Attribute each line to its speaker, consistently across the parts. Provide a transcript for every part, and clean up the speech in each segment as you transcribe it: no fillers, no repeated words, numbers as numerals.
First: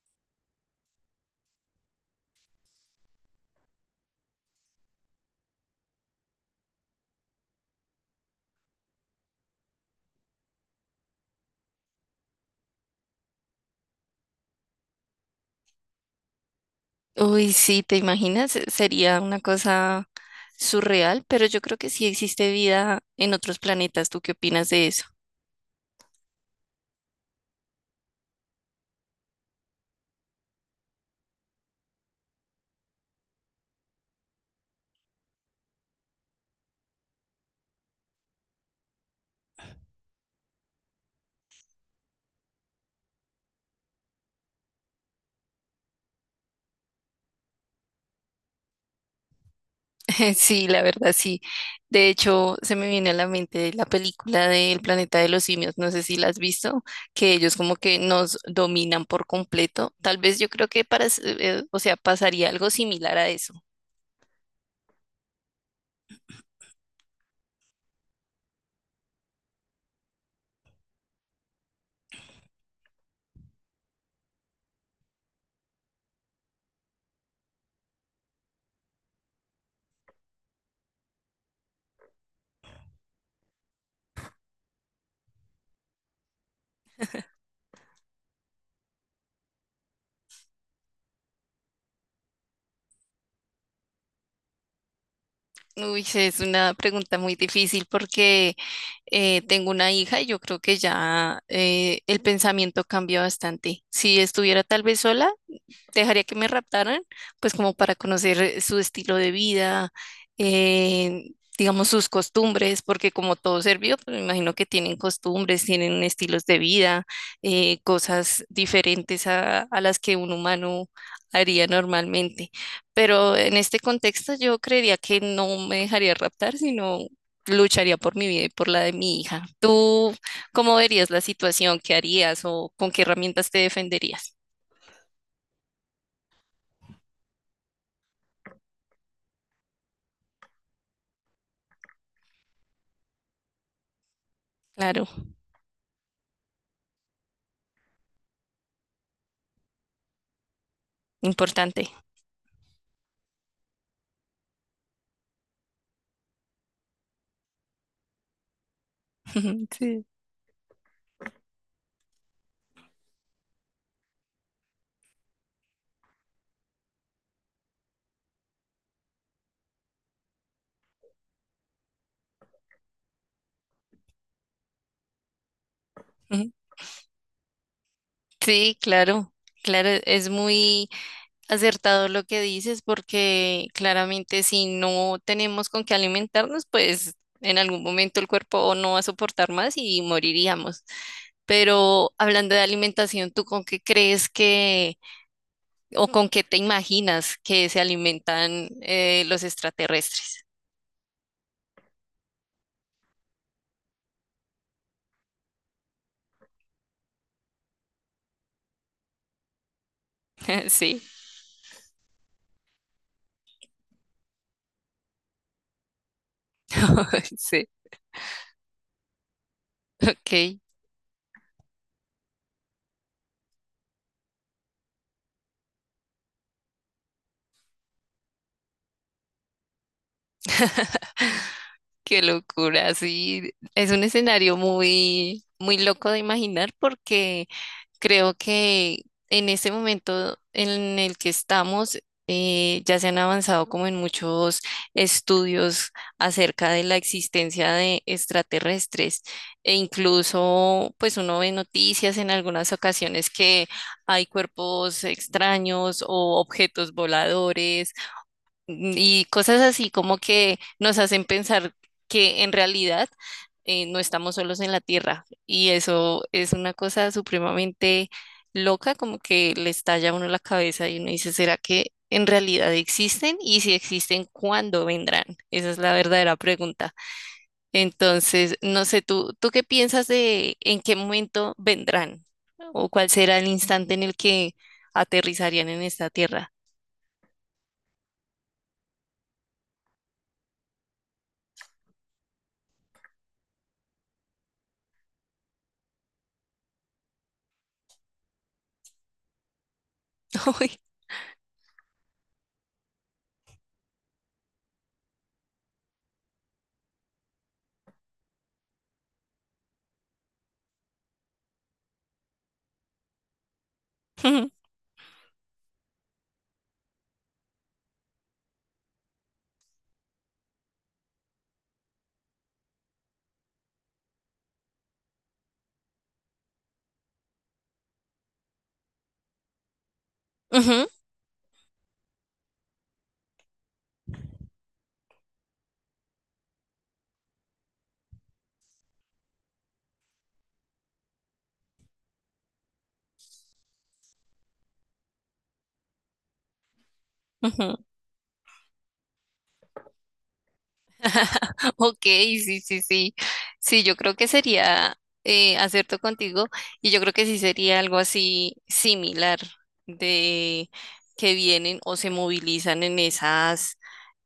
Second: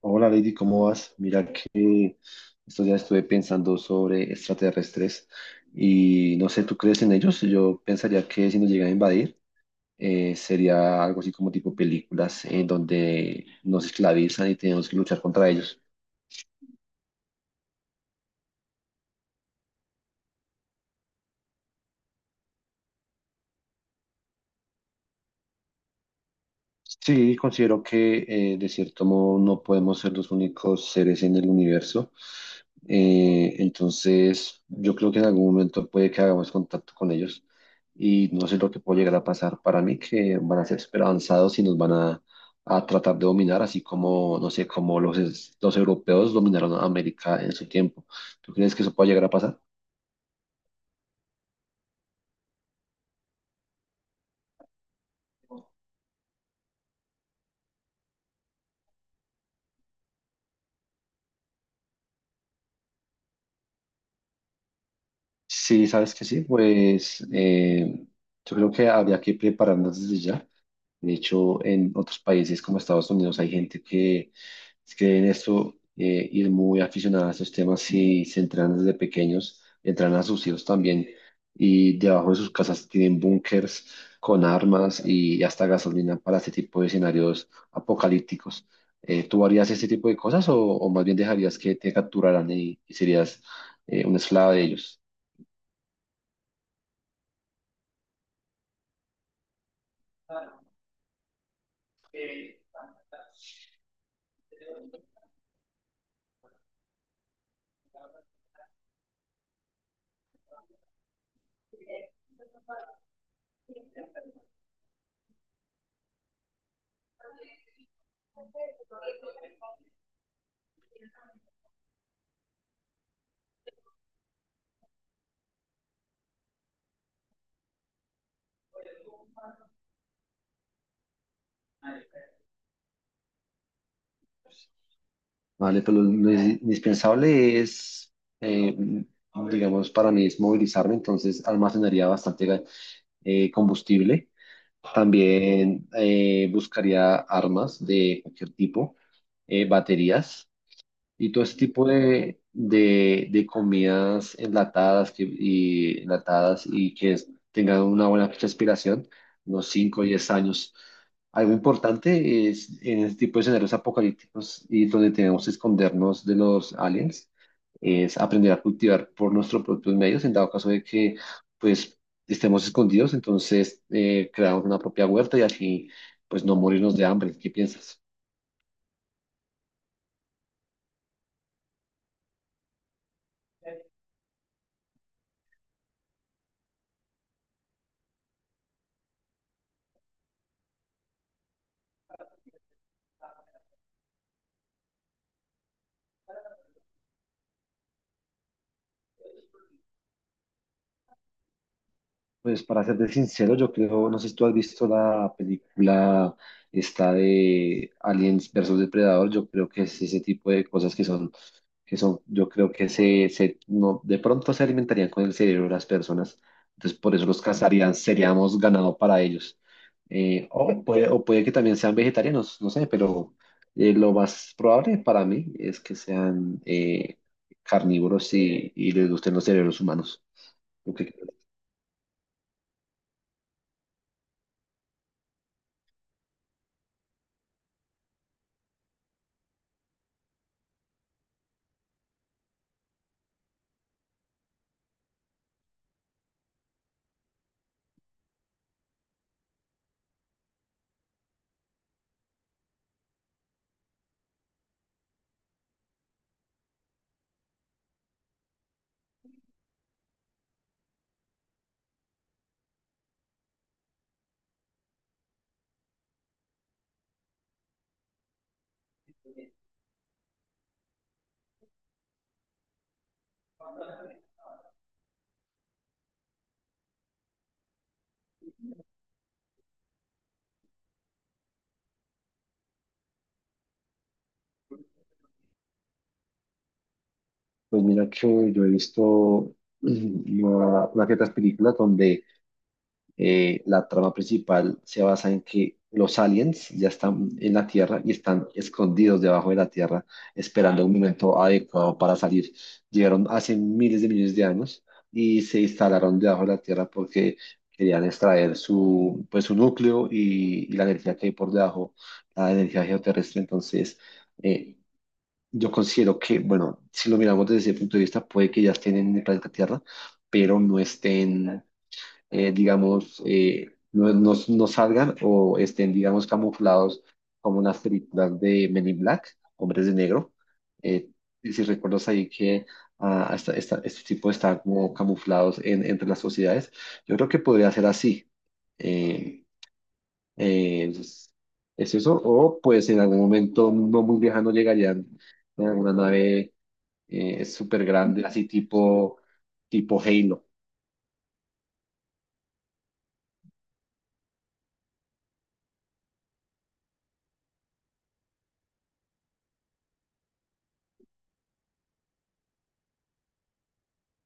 Speaker 1: Hola Lady, ¿cómo vas? Mira que estos días estuve pensando sobre extraterrestres y no sé, ¿tú crees en ellos? Yo pensaría que si nos llegan a invadir sería algo así como tipo películas en donde nos esclavizan y tenemos que luchar contra ellos.
Speaker 2: Uy, sí, ¿te imaginas? Sería una cosa surreal, pero yo creo que sí existe vida en otros planetas. ¿Tú qué opinas de eso?
Speaker 1: Sí, considero que de cierto modo no podemos ser los únicos seres en el universo. Entonces, yo creo que en algún momento puede que hagamos contacto con ellos y no sé lo que puede llegar a pasar. Para mí que van a ser súper avanzados y nos van a tratar de dominar, así como, no sé, como los europeos dominaron a América en su tiempo. ¿Tú crees que eso puede llegar a pasar?
Speaker 2: Sí, la verdad, sí. De hecho, se me viene a la mente la película del planeta de los simios, no sé si la has visto, que ellos como que nos dominan por completo. Tal vez yo creo que o sea, pasaría algo similar a eso.
Speaker 1: Sí, sabes que sí, pues yo creo que habría que prepararnos desde ya. De hecho, en otros países como Estados Unidos hay gente que es que en esto ir muy aficionada a estos temas y se entrenan desde pequeños, entrenan a sus hijos también y debajo de sus casas tienen búnkers con armas y hasta gasolina para este tipo de escenarios apocalípticos. ¿Tú harías este tipo de cosas o más bien dejarías que te capturaran y serías una esclava de ellos?
Speaker 2: Uy, sí, es una pregunta muy difícil porque tengo una hija y yo creo que ya el pensamiento cambia bastante. Si estuviera tal vez sola, dejaría que me raptaran, pues como para conocer su estilo de vida, eh, digamos sus costumbres, porque como todo serbio, pues me imagino que tienen costumbres, tienen estilos de vida, cosas diferentes a las que un humano haría normalmente. Pero en este contexto yo creería que no me dejaría raptar, sino lucharía por mi vida y por la de mi hija. ¿Tú cómo verías la situación? ¿Qué harías o con qué herramientas te defenderías?
Speaker 1: Vale, pero lo indispensable es, eh, digamos, para mí es movilizarme, entonces almacenaría bastante combustible.
Speaker 2: Claro,
Speaker 1: También buscaría armas de cualquier tipo, baterías. Y todo ese tipo
Speaker 2: importante.
Speaker 1: de comidas enlatadas y que tengan una buena fecha de expiración,
Speaker 2: Ujú,
Speaker 1: unos 5
Speaker 2: sí,
Speaker 1: o 10 años. Algo importante es en este tipo de escenarios apocalípticos y donde tenemos que escondernos de los aliens, es aprender a cultivar por nuestros propios medios, en dado caso de que pues estemos escondidos, entonces creamos una propia huerta y así pues
Speaker 2: ujú.
Speaker 1: no morirnos de hambre. ¿Qué piensas?
Speaker 2: Sí, claro, claro, es muy acertado lo que dices porque claramente si no tenemos con qué alimentarnos, pues en algún momento el cuerpo o no va a soportar más y moriríamos. Pero hablando de alimentación, ¿tú con qué crees que o con qué te imaginas que se alimentan los extraterrestres?
Speaker 1: Pues para serte sincero, yo creo, no sé si tú has visto la película esta de Aliens versus Depredador, yo creo que es ese tipo de cosas
Speaker 2: Sí,
Speaker 1: que son, yo creo que se no, de pronto se alimentarían con el cerebro de las personas, entonces por eso los
Speaker 2: sí,
Speaker 1: cazarían, seríamos ganado para ellos.
Speaker 2: ok.
Speaker 1: O puede que también sean vegetarianos, no sé, pero lo más probable para mí es que sean carnívoros y les gusten los cerebros humanos.
Speaker 2: Qué locura, sí. Es un escenario muy, muy loco de imaginar porque creo que en ese momento en el que estamos ya se han avanzado como en muchos estudios acerca de la existencia de extraterrestres e incluso pues uno ve noticias en algunas ocasiones que hay cuerpos extraños o objetos voladores y cosas así como que nos hacen pensar que en realidad no estamos solos en la Tierra. Y eso es una cosa supremamente loca, como que le estalla a uno la cabeza y uno dice, ¿será que en realidad existen? Y si existen, ¿cuándo vendrán? Esa es la verdadera pregunta. Entonces, no sé, ¿ tú qué piensas de en qué momento vendrán? ¿O cuál será el instante en el que aterrizarían en esta Tierra?
Speaker 1: Pues mira que yo he visto una que otras películas donde la trama principal se basa en que los aliens ya están en la Tierra y están escondidos debajo de la Tierra,
Speaker 2: Uy.
Speaker 1: esperando un momento adecuado para salir. Llegaron hace miles de millones de años y se instalaron debajo de la Tierra porque querían extraer su, pues, su núcleo y la energía que hay por debajo, la energía geoterrestre. Entonces,
Speaker 2: Ujú,
Speaker 1: eh, yo considero que, bueno, si lo miramos desde ese punto de vista, puede que ya estén en el planeta Tierra, pero no estén, digamos, no, no salgan o estén, digamos, camuflados como unas películas de Men in Black, Hombres de Negro.
Speaker 2: ujú,
Speaker 1: Eh, y si recuerdas ahí que este tipo está como camuflados entre las sociedades, yo creo que podría ser así. Eh, entonces, es eso. O pues en algún momento no muy lejano llegarían en alguna nave
Speaker 2: ujú.
Speaker 1: súper grande, así tipo Halo.
Speaker 2: Ok, sí, sí, sí. Sí, yo creo que sería acierto contigo y yo creo que sí sería algo así similar de que vienen o se movilizan en esas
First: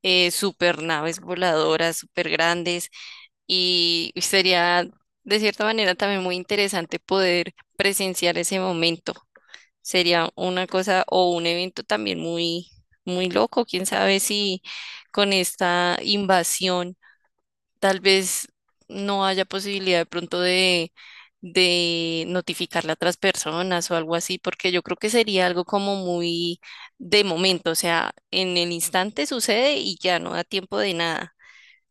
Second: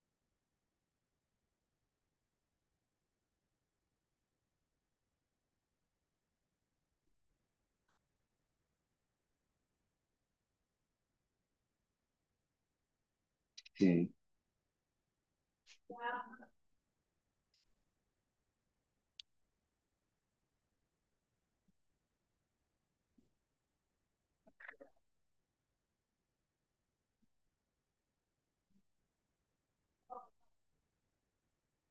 Speaker 2: super naves voladoras super grandes y sería de cierta manera también muy interesante poder presenciar ese momento. Sería una cosa o un evento también muy, muy loco. Quién
Speaker 1: Sí.
Speaker 2: sabe si con esta invasión tal vez no haya posibilidad de pronto de notificarle a otras personas o algo así, porque yo creo que sería algo como muy de momento, o sea, en el instante sucede y ya no da tiempo de nada.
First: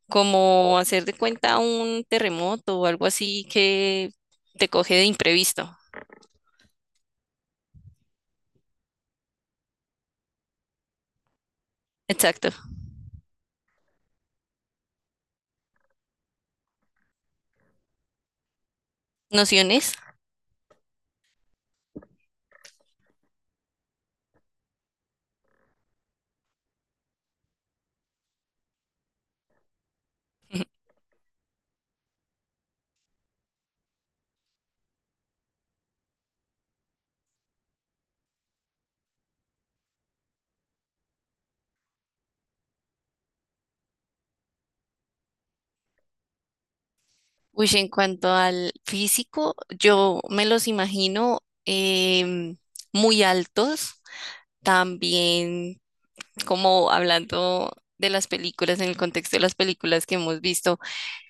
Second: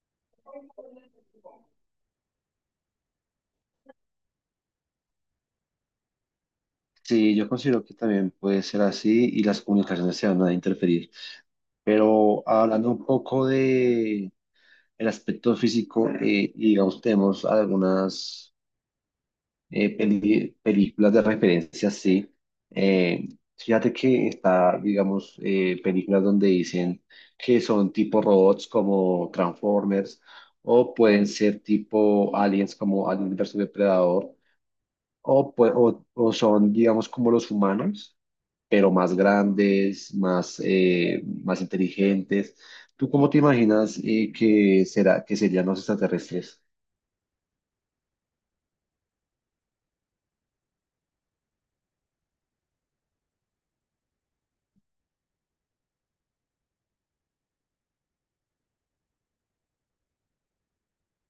Speaker 2: Como hacer de cuenta un terremoto o algo así que te coge de imprevisto.
Speaker 1: Sí, yo considero que también puede ser así y las comunicaciones se van a interferir. Pero
Speaker 2: Exacto.
Speaker 1: hablando un poco de el aspecto físico, y digamos, tenemos algunas
Speaker 2: ¿Nociones?
Speaker 1: películas de referencia, sí. Eh, Fíjate que está, digamos, películas donde dicen que son tipo robots como Transformers, o pueden ser tipo aliens como Alien versus Depredador, o son, digamos, como los humanos, pero más grandes, más, más inteligentes. ¿Tú cómo te imaginas que serían los extraterrestres?
Speaker 2: Uy, en cuanto al físico, yo me los imagino em, muy altos, también como hablando de las películas, en el contexto de las películas que hemos visto,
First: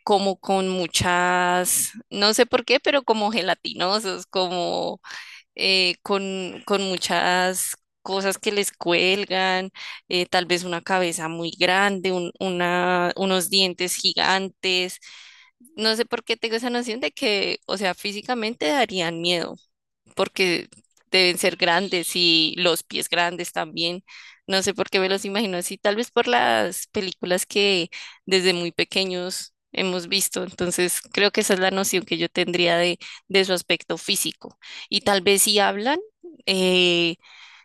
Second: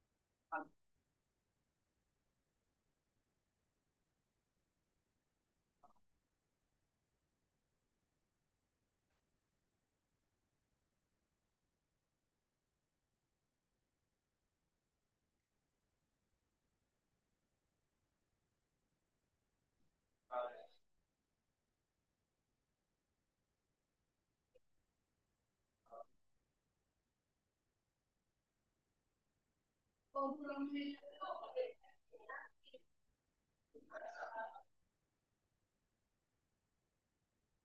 Speaker 2: como con muchas, no sé por qué, pero como gelatinosos, como con muchas cosas que les cuelgan, tal vez una cabeza muy grande, unos dientes gigantes. No sé por qué tengo esa noción de que, o sea, físicamente darían miedo porque deben ser grandes y los pies grandes también. No sé por qué me los imagino así, tal vez por las películas que desde muy pequeños hemos visto. Entonces, creo que esa es la noción que yo tendría de su aspecto físico. Y tal vez si hablan, eh,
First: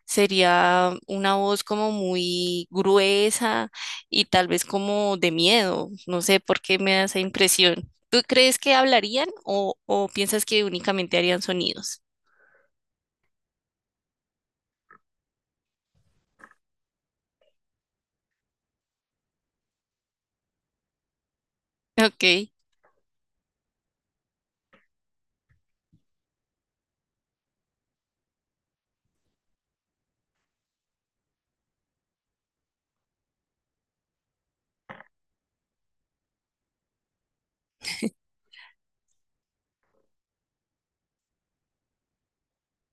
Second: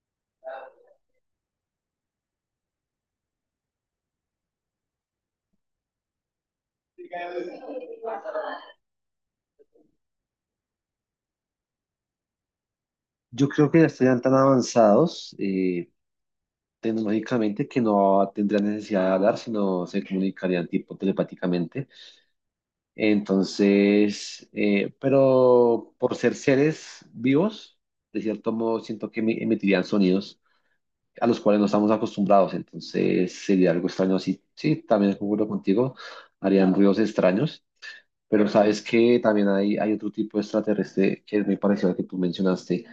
Speaker 2: sería una voz como muy gruesa y tal vez como de miedo. No sé por qué me da esa impresión. ¿Tú crees que hablarían o piensas que únicamente harían sonidos?
Speaker 1: Yo creo que ya estarían tan avanzados, tecnológicamente que no tendrían necesidad de hablar, sino se comunicarían tipo telepáticamente.
Speaker 2: Ok.
Speaker 1: Entonces, pero por ser seres vivos, de cierto modo siento que emitirían sonidos a los cuales no estamos acostumbrados, entonces sería algo extraño así. Sí, también concuerdo contigo, harían ruidos extraños, pero sabes que también hay otro tipo de extraterrestre que es muy parecido al que tú mencionaste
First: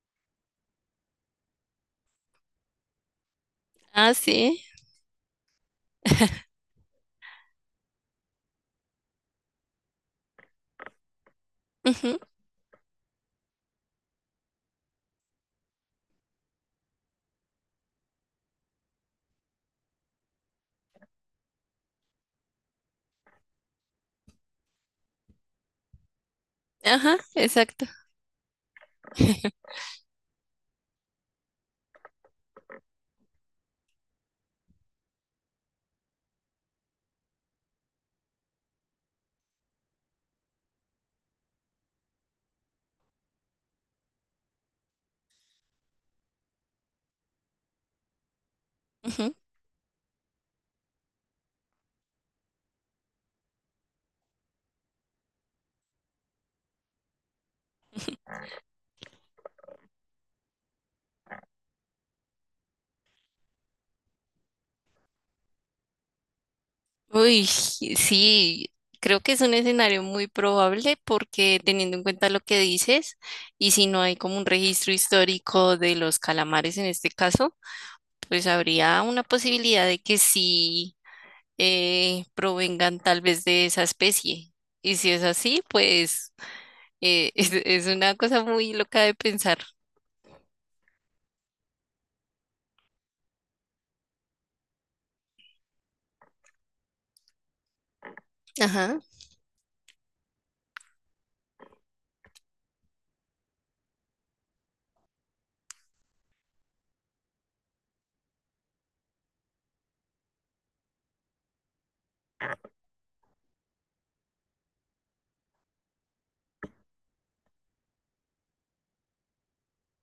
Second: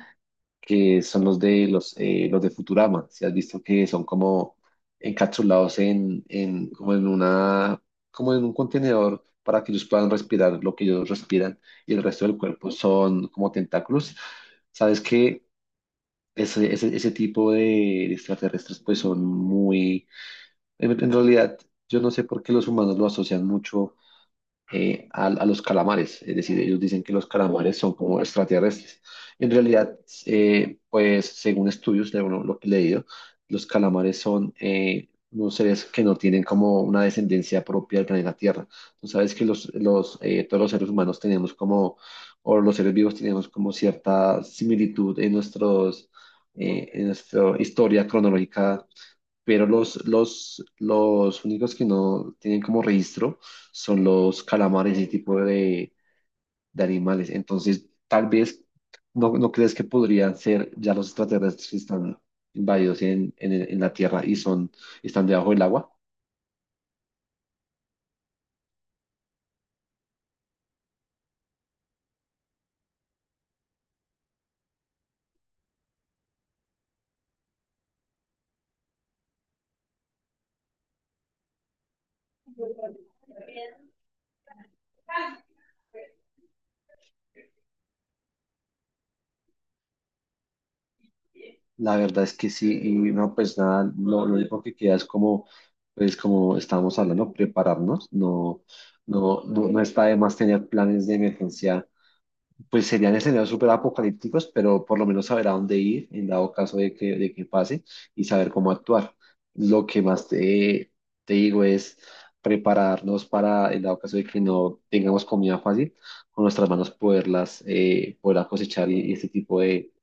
Speaker 1: que son los de Futurama. Si has visto que son
Speaker 2: Ah,
Speaker 1: como
Speaker 2: sí.
Speaker 1: encapsulados como en como en un contenedor para que ellos puedan respirar lo que ellos respiran y el
Speaker 2: Ujú.
Speaker 1: resto del cuerpo son como tentáculos. Sabes que ese tipo de extraterrestres pues son muy, en realidad yo no sé por qué los humanos lo asocian mucho a los calamares. Es decir, ellos dicen que
Speaker 2: Ajá,
Speaker 1: los calamares
Speaker 2: exacto.
Speaker 1: son como extraterrestres. En realidad, pues según estudios, lo que he leído, los calamares son unos seres que no tienen como una descendencia propia del planeta Tierra. Tú sabes que todos los seres humanos tenemos como, o los seres vivos tenemos como cierta similitud en nuestra historia cronológica,
Speaker 2: Ujú.
Speaker 1: pero los únicos que no tienen como registro son los calamares, ese tipo de animales. Entonces, tal vez, ¿no, no crees que podrían ser ya los extraterrestres que están invadidos en la Tierra y están debajo del agua?
Speaker 2: Uy, sí, creo que es un escenario muy probable porque teniendo en cuenta lo que dices, y si no hay como un registro histórico de los calamares en este caso, pues habría una posibilidad de que sí. Provengan tal vez de esa especie. Y si es así, pues es una cosa muy loca de pensar.
Speaker 1: La verdad es que sí, y no, pues nada, lo único que queda es como, pues como estábamos hablando, prepararnos, no,
Speaker 2: Ajá,
Speaker 1: no, no, no está de más tener planes de emergencia, pues serían escenarios súper apocalípticos, pero por lo menos saber a dónde ir en dado caso de de que pase y saber cómo actuar. Lo que más te digo es prepararnos para, en dado caso de que no tengamos comida fácil, con nuestras manos poderlas cosechar y este tipo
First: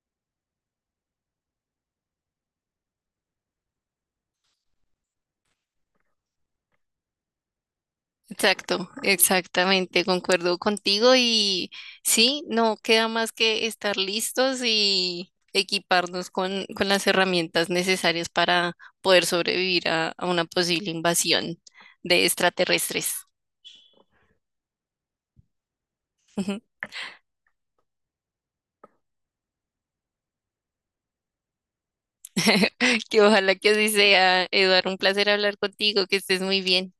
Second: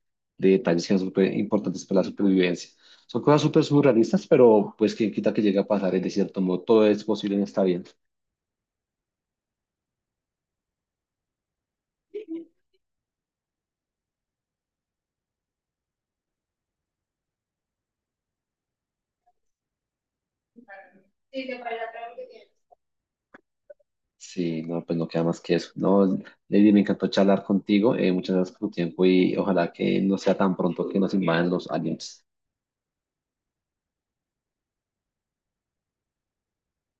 Speaker 1: de detalles que son súper importantes para la supervivencia. Son cosas súper surrealistas, pero pues quien quita que llegue a pasar, es de cierto modo, todo es posible en esta vida.
Speaker 2: exacto, exactamente, concuerdo contigo y sí, no queda más que estar listos y equiparnos con las herramientas necesarias para poder sobrevivir a una posible invasión de extraterrestres.
Speaker 1: Sí, no, pues no queda más que eso. No, Lady, me encantó charlar contigo. Muchas gracias por tu tiempo y ojalá que no sea tan pronto que nos invadan los aliens.
Speaker 2: Que ojalá que así sea, Eduardo, un placer hablar contigo, que estés muy bien.